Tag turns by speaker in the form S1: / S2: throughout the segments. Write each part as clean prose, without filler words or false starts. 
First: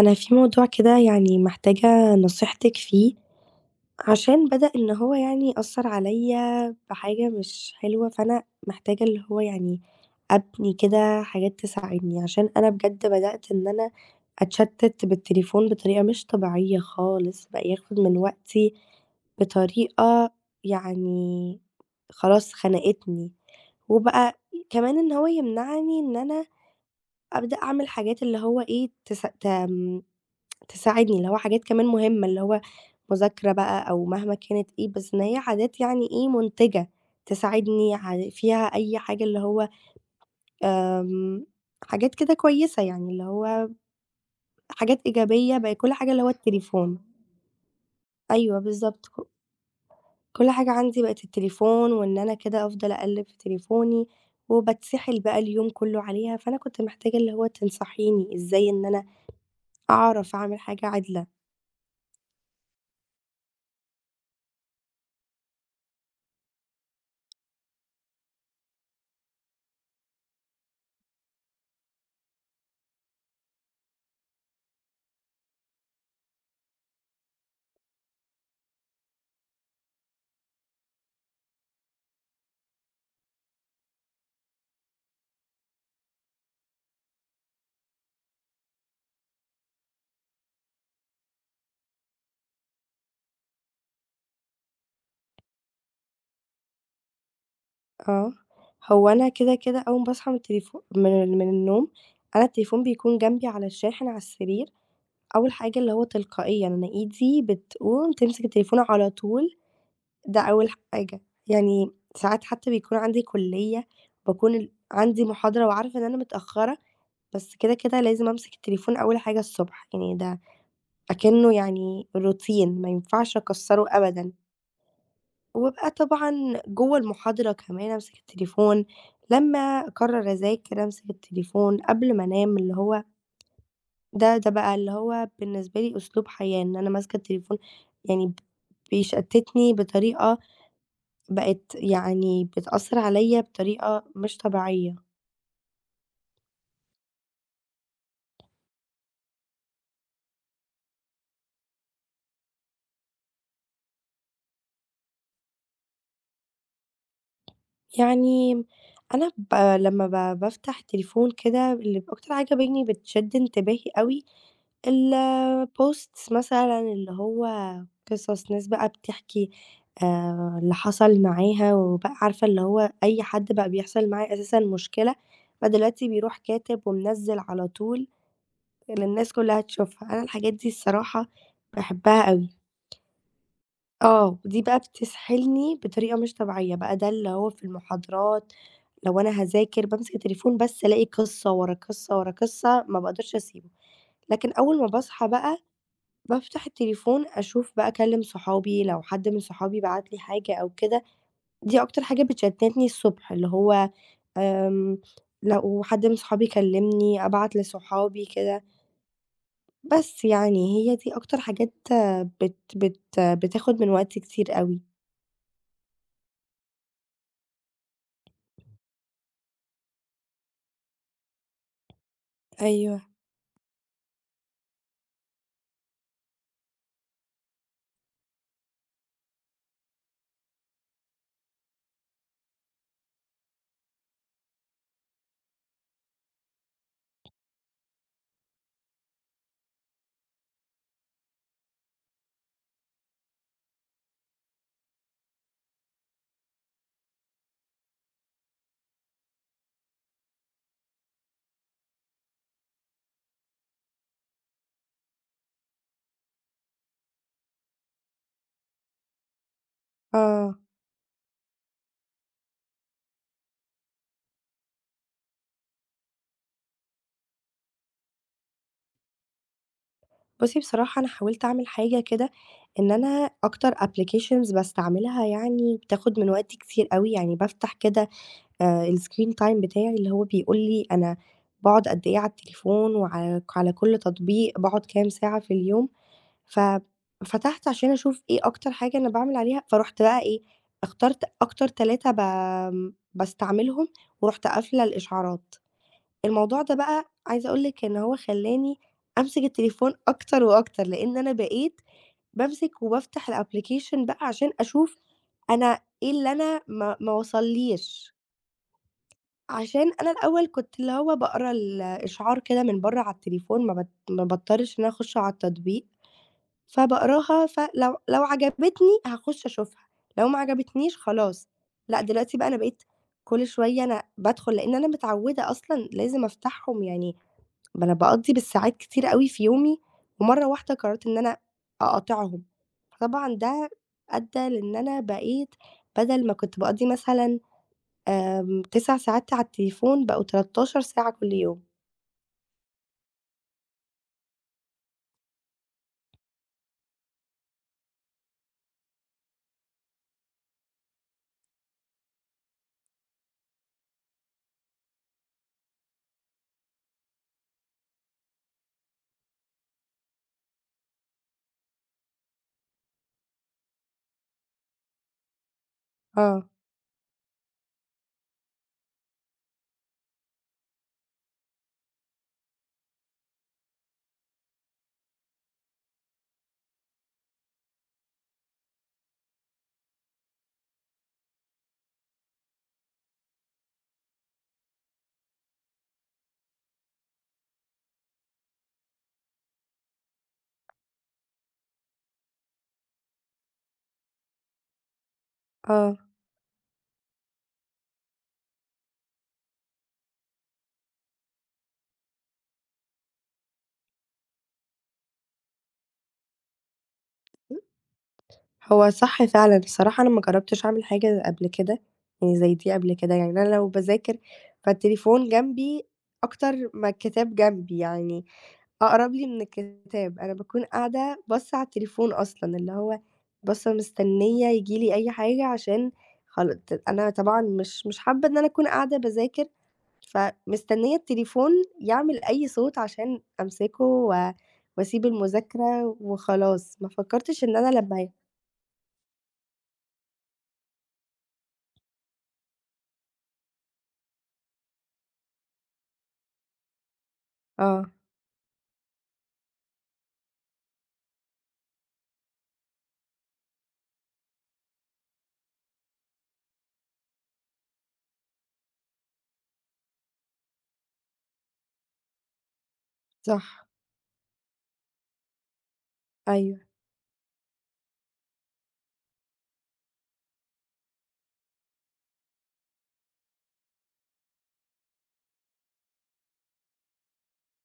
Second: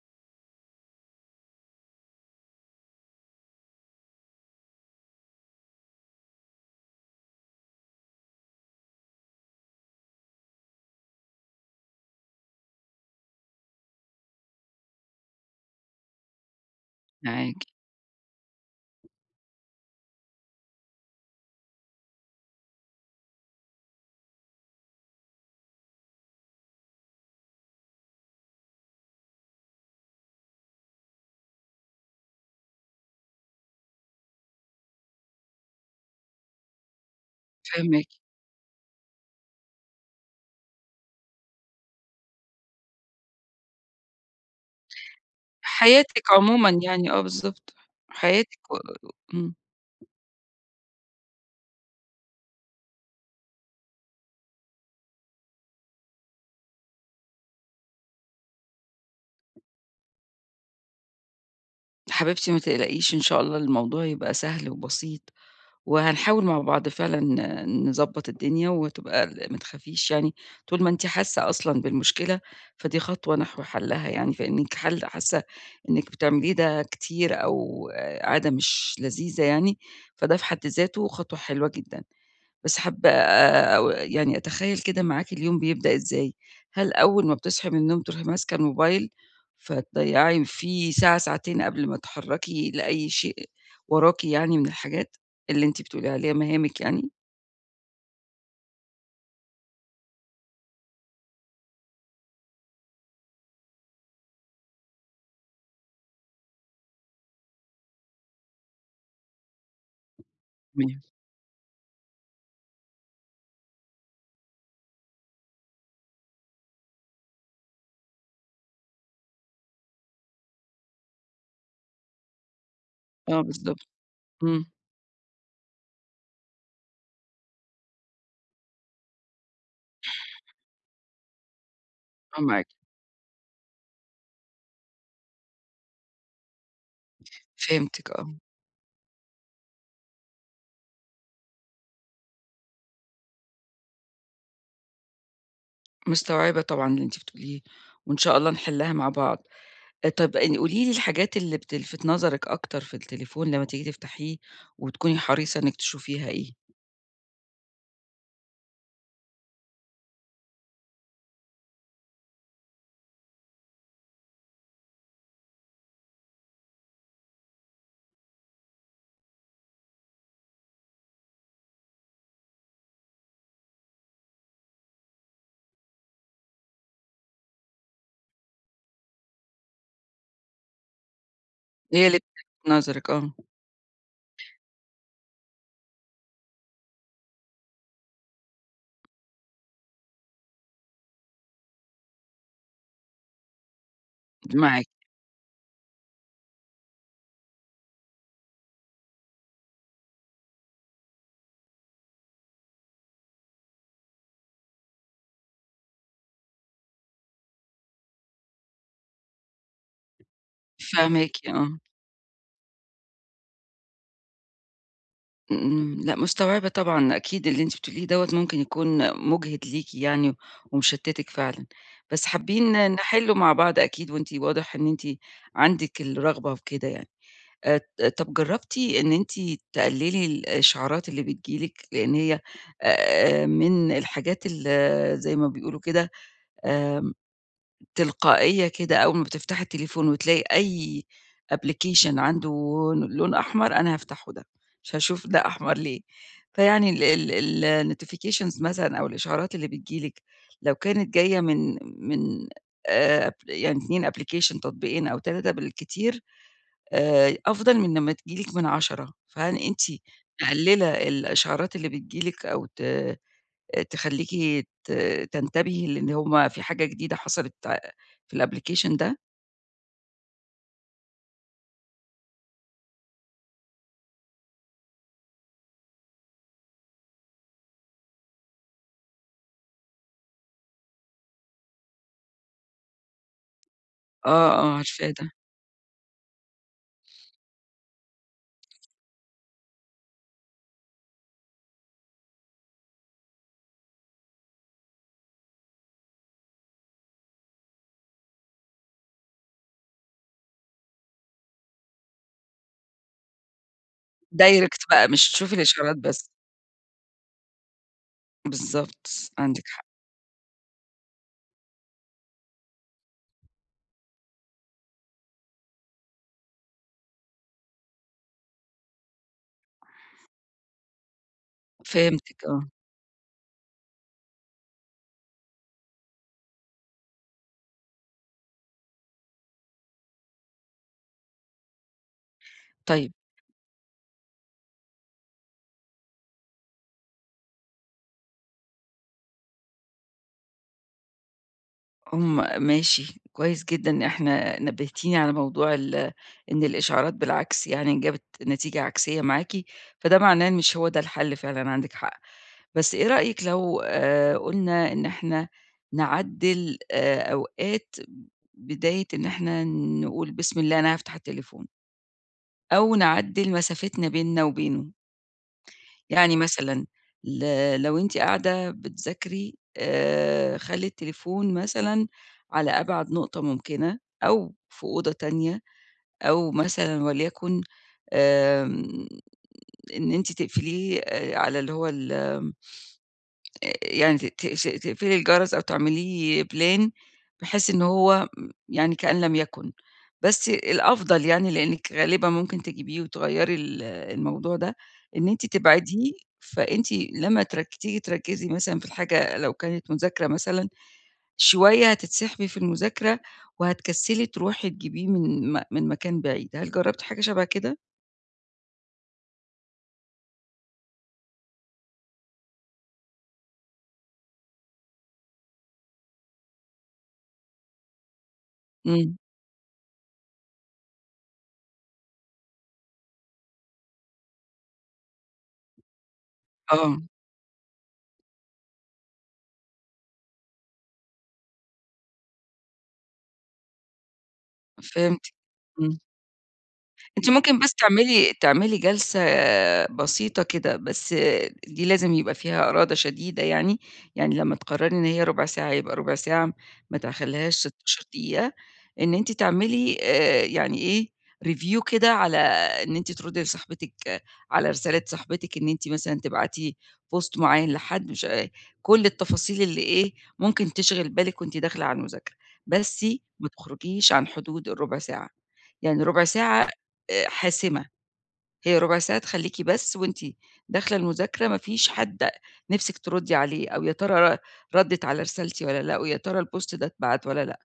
S1: أنا في موضوع كده يعني محتاجة نصيحتِك فيه، عشان بدأ إن هو يعني يأثّر عليّا بحاجة مش حلوة، فأنا محتاجة اللي هو يعني أبني كده حاجات تساعدني، عشان أنا بجد بدأت إن أنا أتشتت بالتليفون بطريقة مش طبيعية خالص،
S2: معاكِ،
S1: بقى ياخد من وقتي بطريقة يعني خلاص خنقتني، وبقى كمان إن هو يمنعني إن أنا أبدأ أعمل حاجات اللي هو إيه تس تم تساعدني، اللي هو حاجات كمان مهمة، اللي هو مذاكرة بقى أو مهما كانت إيه، بس إن هي عادات يعني إيه، مُنتِجة تساعدني
S2: فاهماكِ.
S1: فيها أي حاجة اللي هو آمم، حاجات كده كويسة يعني، اللي هو حاجات إيجابية بقى كل حاجة
S2: حياتِك
S1: اللي هو
S2: عمومًا
S1: التليفون.
S2: يعني، آه بالضبط.
S1: أيوه
S2: حياتِك و
S1: بالضبط،
S2: إمم.
S1: كل حاجة عندي بقت التليفون، وإن أنا كده أفضل أقلِّب في تليفوني، وباتسحل بقى اليوم كُلّه عليها، فأنا كنت محتاجة اللي هو تنصحيني إزاي إن أنا أعرف أعمل حاجة عادلة.
S2: حبيبتي ما تقلقيش إن شاء الله الموضوع يبقى سهل وبسيط، وهنحاول مع بعض فعلًا نضبّط الدنيا وتبقى ما تخافيش يعني، طول ما أنتِ حاسة أصلًا بالمشكلة، فدي خطوة نحو حلّها يعني، فإنِّك حاسة إنِّك بتعمليه ده كتير أو عادة مش لذيذة يعني، فده في حد ذاته خطوة حلوة جدًا. بس حابة يعني أتخيّل كده معاكِ اليوم بيبدأ إزاي؟ هل أول ما بتصحي من النوم تروحي ماسكة الموبايل، فتضيّعي فيه ساعة، ساعتين قبل ما تتحرّكي لأي شيء وراكِ يعني من الحاجات اللي أنتِ بتقولي عليها مهامِك يعني؟
S1: آه. هو أنا كده، أول ما باصحى من التليفو من من النوم، أنا التليفون بيكون جنبي على الشاحن على السرير، أول حاجة اللي هو تلقائيًا أنا إيدي بتقوم تمسك التليفون على طول، ده أول
S2: تمام.
S1: حاجة. يعني ساعات حتى بيكون عندي كلية، باكون عندي محاضرة وعارفة إن أنا متأخرة، بس كده، لازم أمسك التليفون أول حاجة الصبح، يعني ده أكنه يعني روتين ما ينفعش
S2: آه بالضبط،
S1: أكسره أبدًا.
S2: إمم،
S1: وبابقى طبعًا جوّه المحاضرة كمان أمسك التليفون، لمّا أقرر أذاكر أمسك التليفون، قبل ما
S2: آه
S1: أنام
S2: معاكِ،
S1: اللي هو ده بقى اللي هو بالنسبة لي أسلوب حياة، إن أنا ماسكة التليفون
S2: فهمتِك
S1: يعني
S2: آه،
S1: بيشتتني بطريقة بقت يعني بتأثّر عليَّ بطريقة مش طبيعية.
S2: مستوعبة طبعًا اللي أنتِ بتقوليه وإن شاء الله نحلّها مع بعض. طَب قولي لي الحاجات اللي بتلفت نظرِك أكتر في التليفون لمّا تيجي تفتحيه وتكوني حريصة إنِّك تشوفيها إيه؟
S1: يعني أنا لمّا بافتح تليفون كده اللي أكتر حاجة بيني بتشد انتباهي أوي الposts مثلًا اللي هو قصص ناس بقى بتحكي اللي حصل معاها، وبقى عارفة اللي هو أي حد بقى بيحصل معاه أساسًا مشكلة، فدلوقتي بيروح كاتب ومنزّل على طول للناس كلها تشوفها، أنا الحاجات دي الصراحة
S2: هي اللي
S1: باحبها أوي.
S2: بتلفت نظرِك آه،
S1: آه، دي بقى بتسحلني بطريقة مش طبيعية، بقى ده اللي هو في المحاضرات لو أنا هاذاكر بامسك التليفون بس ألاقي قصة ورا قصة ورا قصة ما باقدرش أسيبه، لكن أول
S2: معاكِ،
S1: ما باصحى بقى بافتح التليفون أشوف بقى أكلم صحابي لو حد من صحابي بعت لي حاجة أو كده، دي أكتر حاجة بتشتتني الصبح، اللي هو آمم، لو حد من صحابي كلمني أبعت لصحابي كده، بس يعني هي دي
S2: فاهماكِ
S1: أكتر حاجات
S2: آه،
S1: آه، بت بت بتاخد من وقتي كتير أوي.
S2: إمم، إمم، لأ مستوعبة طبعًا أكيد اللي أنتِ بتقوليه دوّة ممكن يكون مُجهِد ليكِ يعني ومشتتِك فعلًا، بس حابين
S1: أيوه،
S2: نحلّه مع بعض أكيد وأنتِ واضح إن أنتِ عندِك الرغبة في كده يعني. آآ، طَب جرّبتِ إن أنتِ تقللي الإشعارات اللي بتيجي لِك؟ لإن هي من الحاجات زي ما بيقولوا كده آآ تلقائية كده أول ما بتفتحي التليفون وتلاقي أي application عنده لون أحمر، أنا هافتحه ده، مش هاشوف ده أحمر ليه. فيعني ال ال ال الnotifications مثلًا أو الإشعارات اللي بتيجي لِك لو كانت جاية من أب يعني 2 application تطبيقين أو 3 بالكتير أفضل من لمّا تيجي لِك من 10، فهل أنتِ
S1: آه.
S2: مقللة الإشعارات اللي بتيجي لِك أو تخلّيكِ ت تنتبهي لإن هُم في حاجة جديدة حصلت في الapplication ده؟
S1: بُصّي، بصراحة أنا حاولت أعمل حاجة كده، إن أنا أكتر applications باستعملها يعني بتاخد من وقتي كتير أوي، يعني بافتح كده الscreen time بتاعي اللي هو بيقول لي أنا باقعد قد إيه على التليفون وعلى كل
S2: آه،
S1: تطبيق
S2: آه،
S1: باقعد كام
S2: عارفاه ده.
S1: ساعة في اليوم، ففتحت عشان أشوف إيه أكتر حاجة أنا باعمل عليها، فرُحت بقى إيه، اخترت أكتر 3 باستعملهم ورُحت قافلة الإشعارات. الموضوع ده بقى عايزة أقول لِك إن هو خلّاني أمسك التليفون أكتر وأكتر، لإن أنا بقيت بامسك وبافتح الapplication بقى عشان
S2: direct
S1: أشوف
S2: بقى مش تشوفي
S1: أنا
S2: الإشعارات
S1: إيه
S2: بس.
S1: اللي أنا ما وصلّيش،
S2: بالضبط، عندِك حق.
S1: عشان أنا الأول كنت اللي هو باقرا الإشعار كده من برّه على التليفون ما باضطرش إن أنا أخش على التطبيق، فباقراها فلو عجبتني هاخش أشوفها، لو ما عجبتنيش خلاص، لأ دلوقتي
S2: فهمتِك
S1: بقى أنا
S2: آه.
S1: بقيت كل شوية أنا بادخل لإن أنا متعودة أصلًا لازم أفتحهم يعني ما أنا باقضّي بالساعات كتير أوي في يومي، ومرّة واحدة قررت إن أنا أقاطعهم،
S2: طيب.
S1: فطبعًا ده أدّى لإن أنا بقيت بدل ما كنت باقضّي مثلًا 9 ساعات على التليفون، بقوا 13 ساعة كل يوم.
S2: هم، ماشي، كويس جدًا ان إحنا نبّهتيني على موضوع إن الإشعارات بالعكس يعني جابت نتيجة عكسية معاكِ، فده معناه إن مش هو ده الحل فعلًا، عندِك حق. بس إيه رأيك لو قُلنا إن إحنا نعدّل أوقات بداية إن إحنا نقول بسم الله أنا هافتح التليفون، أو نعدّل مسافتنا بيننا وبينه، يعني
S1: آه،
S2: مثلًا ل لو أنتِ قاعدة بتذاكري خلّي التليفون مثلًا على أبعد نقطة ممكنة، أو في أوضة تانية، أو مثلًا وليكن آمم إن أنتِ تقفليه على اللي هو ال يعني ت ت ش تقفلي الجرس أو تعمليه plan بحيث إن هو يعني كأن لم يكن. بس الأفضل يعني لإنِّك غالبًا ممكن تجيبيه وتغيّري الموضوع ده، إن أنتِ
S1: آه.
S2: تبعديه، فأنتِ لمّا تيجي تركّزي مثلًا في الحاجة لو كانت مذاكرة مثلًا، شوية هتتسحبي في المذاكرة وهتكسّلي تروحي تجيبيه من مكان بعيد. هل جرّبتِ حاجة شَبه كده؟
S1: هو صح فعلًا، الصراحة أنا ما جرّبتش أعمل حاجة قبل كده، يعني زي دي قبل كده، يعني أنا لو باذاكر فالتليفون جنبي أكتر ما الكتاب جنبي يعني. أقرب
S2: إمم،
S1: لي من الكتاب، أنا باكون قاعدة باصة على التليفون أصلًا، اللي هو باصة مستنية ييجي لي أي حاجة عشان خل ت
S2: آه،
S1: أنا طبعًا مش حابة إن أنا أكون قاعدة باذاكر، فمستنية التليفون يعمل أي صوت عشان أمسكه و وأسيب
S2: فهمتِك. إمم.
S1: المذاكرة وخلاص، ما
S2: أنتِ
S1: فكرتش إن
S2: ممكن
S1: أنا
S2: بس
S1: لمّا
S2: تعملي جلسة بسيطة كده، بس دي لازم يبقى فيها إرادة شديدة يعني، يعني لمّا تقرري إن هي ربع ساعة يبقى ربع ساعة، ما تخلّيهاش
S1: آه،
S2: 16 دقيقة، إن أنتِ تعملي يعني إيه review كده على إن أنتِ تردي لصاحبتِك آه، على رسالة صاحبتِك إن أنتِ مثلًا تبعتي post معيّن لحد مش كل التفاصيل اللي إيه ممكن تشغل بالِك وأنتِ داخلة على المذاكرة، بس
S1: صح،
S2: ما تخرجيش عن حدود الربع ساعة، يعني ربع
S1: أيوه،
S2: ساعة حاسمة، هي ربع ساعة تخلّيكِ بس وأنتِ داخلة المذاكرة ما فيش حد نِفْسِك تردّي عليه، أو يا ترى ردِّت على رسالتي والّا لأ، ويا ترى الpost ده اتبعت والّا لأ،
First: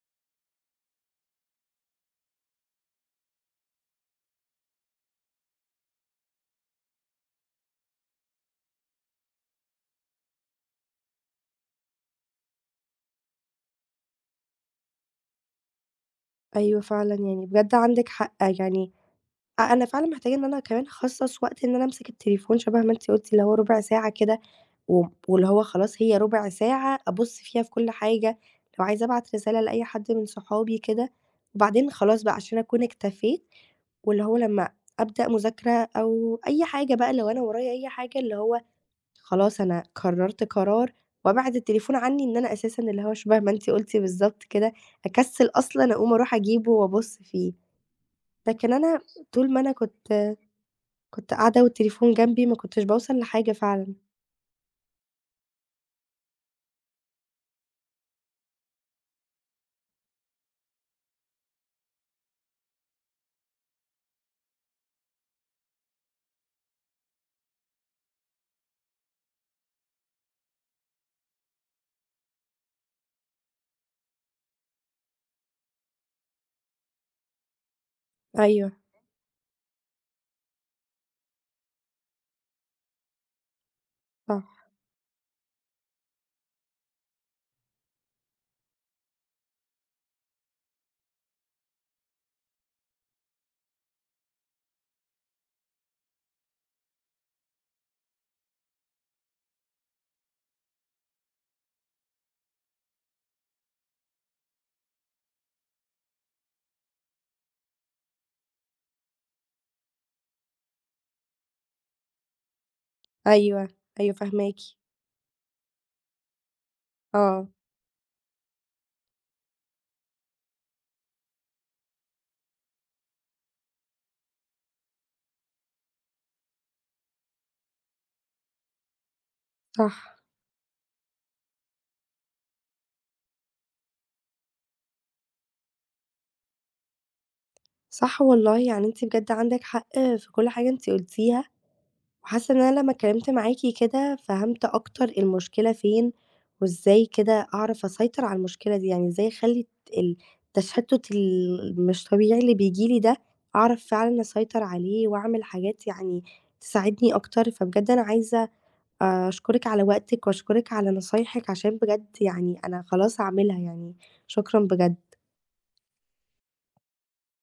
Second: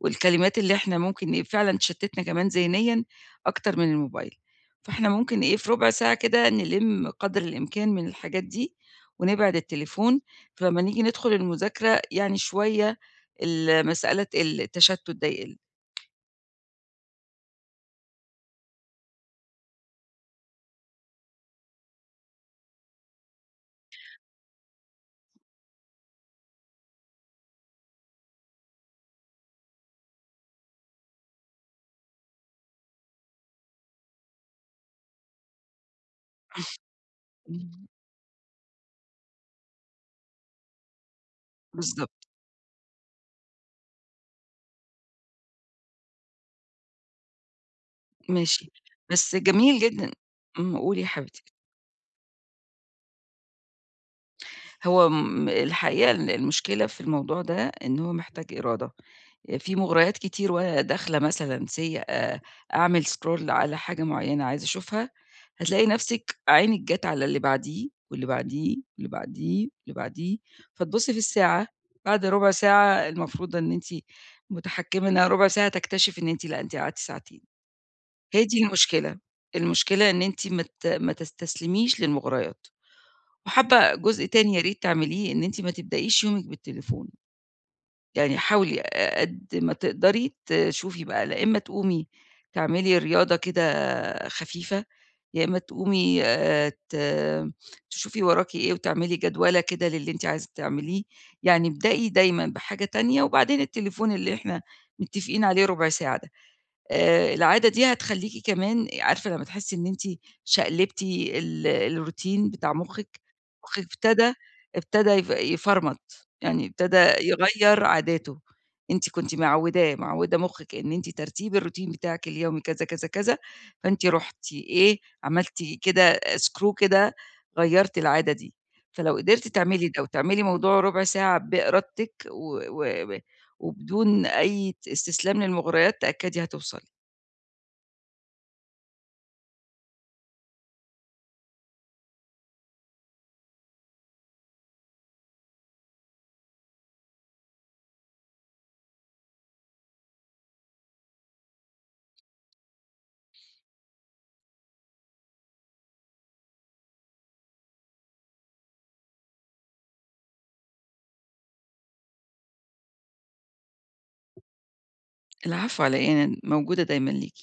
S2: والكلمات اللي إحنا ممكن إيه فعلًا تشتِّتنا كمان ذهنيًا أكتر من الموبايل، فإحنا ممكن إيه في ربع ساعة كده نلِم قدر الإمكان من الحاجات دي، ونبعد التليفون، فلمّا نيجي ندخل المذاكرة يعني شوية المسألة تقِل، التشتُّت ده يقِل.
S1: أيوه فعلًا يعني بجد عندِك حق، يعني أنا فعلًا محتاجة إن أنا كمان أخصص وقت إن أنا أمسك التليفون شبه ما أنتِ قُلتِ، اللي هو ربع ساعة كده واللي هو خلاص هي ربع ساعة أبُص فيها في كل حاجة، لو عايزة أبعت رسالة لأي حد من صحابي كده، وبعدين خلاص بقى عشان أكون اكتفيت، واللي هو لمّا أبدأ مذاكرة أو أي حاجة بقى لو أنا ورايا
S2: إمم.
S1: أي حاجة، اللي هو خلاص أنا قررت قرار وأبعد التليفون عني،
S2: بالضبط.
S1: إن أنا أساسًا اللي هو شبه ما أنتِ قُلتِ بالضبط كده، أكسّل أصلًا أقوم أروح أجيبه وأبُص فيه،
S2: ماشي،
S1: لكن أنا
S2: بس
S1: طول ما أنا
S2: جميل جدًا.
S1: كنت
S2: إمم، قولي يا
S1: كنت
S2: حبيبتي.
S1: قاعدة والتليفون جنبي ما كنتش باوصل لحاجة فعلًا.
S2: هو الحقيقة المشكلة في الموضوع ده إن هو محتاج إرادة. في مُغريات كتير وأنا داخلة مثلًا say أعمل scroll على حاجة معيّنة عايزة أشوفها، هتلاقي نَفْسِك عينِك جات على اللي بعديه واللي بعديه واللي بعديه واللي بعديه، فتبُصّي في الساعة، بعد رُبع ساعة المفروض إن أنتِ متحكّمة إنها رُبع ساعة، تكتشفي إن أنتِ لأ، أنتِ قعدتِ ساعتين. هي دي
S1: أيوه،
S2: المشكلة، المشكلة إن أنتِ ما تستسلميش للمغريات، وحابة جزء تاني
S1: صح.
S2: يا ريت تعمليه إن أنتِ ما تبدأيش يومِك بالتليفون، يعني حاولي قد ما تقدري تشوفي بقى لا إما تقومي تعملي رياضة كده خفيفة، يا إما تقومي تشوفي وراكِ إيه وتعملي جدولة كده للي أنتِ عايزة تعمليه، يعني ابدئي دايمًا بحاجة تانية وبعدين التليفون اللي إحنا متفقين عليه ربع ساعة ده. العادة دي هتخلّيكِ كمان عارفة لمّا تحسّي إن أنتِ شقلبتِ الروتين بتاع مُخِّك،
S1: أيوه،
S2: مُخِّك
S1: أيوه
S2: ابتدى
S1: فاهماكِ،
S2: ابتدى يفرمط، يعني ابتدى
S1: آه،
S2: يغيّر عاداته، أنتِ كنتِ معوّدة مُخِّك إن أنتِ ترتيب الروتين بتاعِك اليومي كذا، كذا، كذا، فأنتِ رُحتِ إيه، عملتِ كده screw كده غيّرتِ العادة دي، فلو قدرتِ تعملي
S1: صح،
S2: ده وتعملي موضوع رُبع ساعة بإرادتِك و وبدون أي استسلام للمغريات تأكّدي هتوصلي.
S1: صح والله يعني أنتِ بجد عندِك حق في كل حاجة أنتِ قُلتيها، وحاسة إن أنا لمّا اتكلمت معاكِ كده فهمت أكتر المشكلة فين، وإزاي كده أعرف أسيطر على المشكلة دي، يعني إزاي أخلّي ال التشتت مش طبيعي اللي بييجي لي ده، أعرف فعلًا أسيطر عليه وأعمل حاجات يعني تساعدني أكتر، فبجد أنا عايزة أشكرِك على وقتِك وأشكرِك على نصايحِك عشان بجد يعني أنا خلاص هاعملها يعني، شكرًا بجد.
S2: العفو على إيه، أنا موجودة دايمًا ليكِ.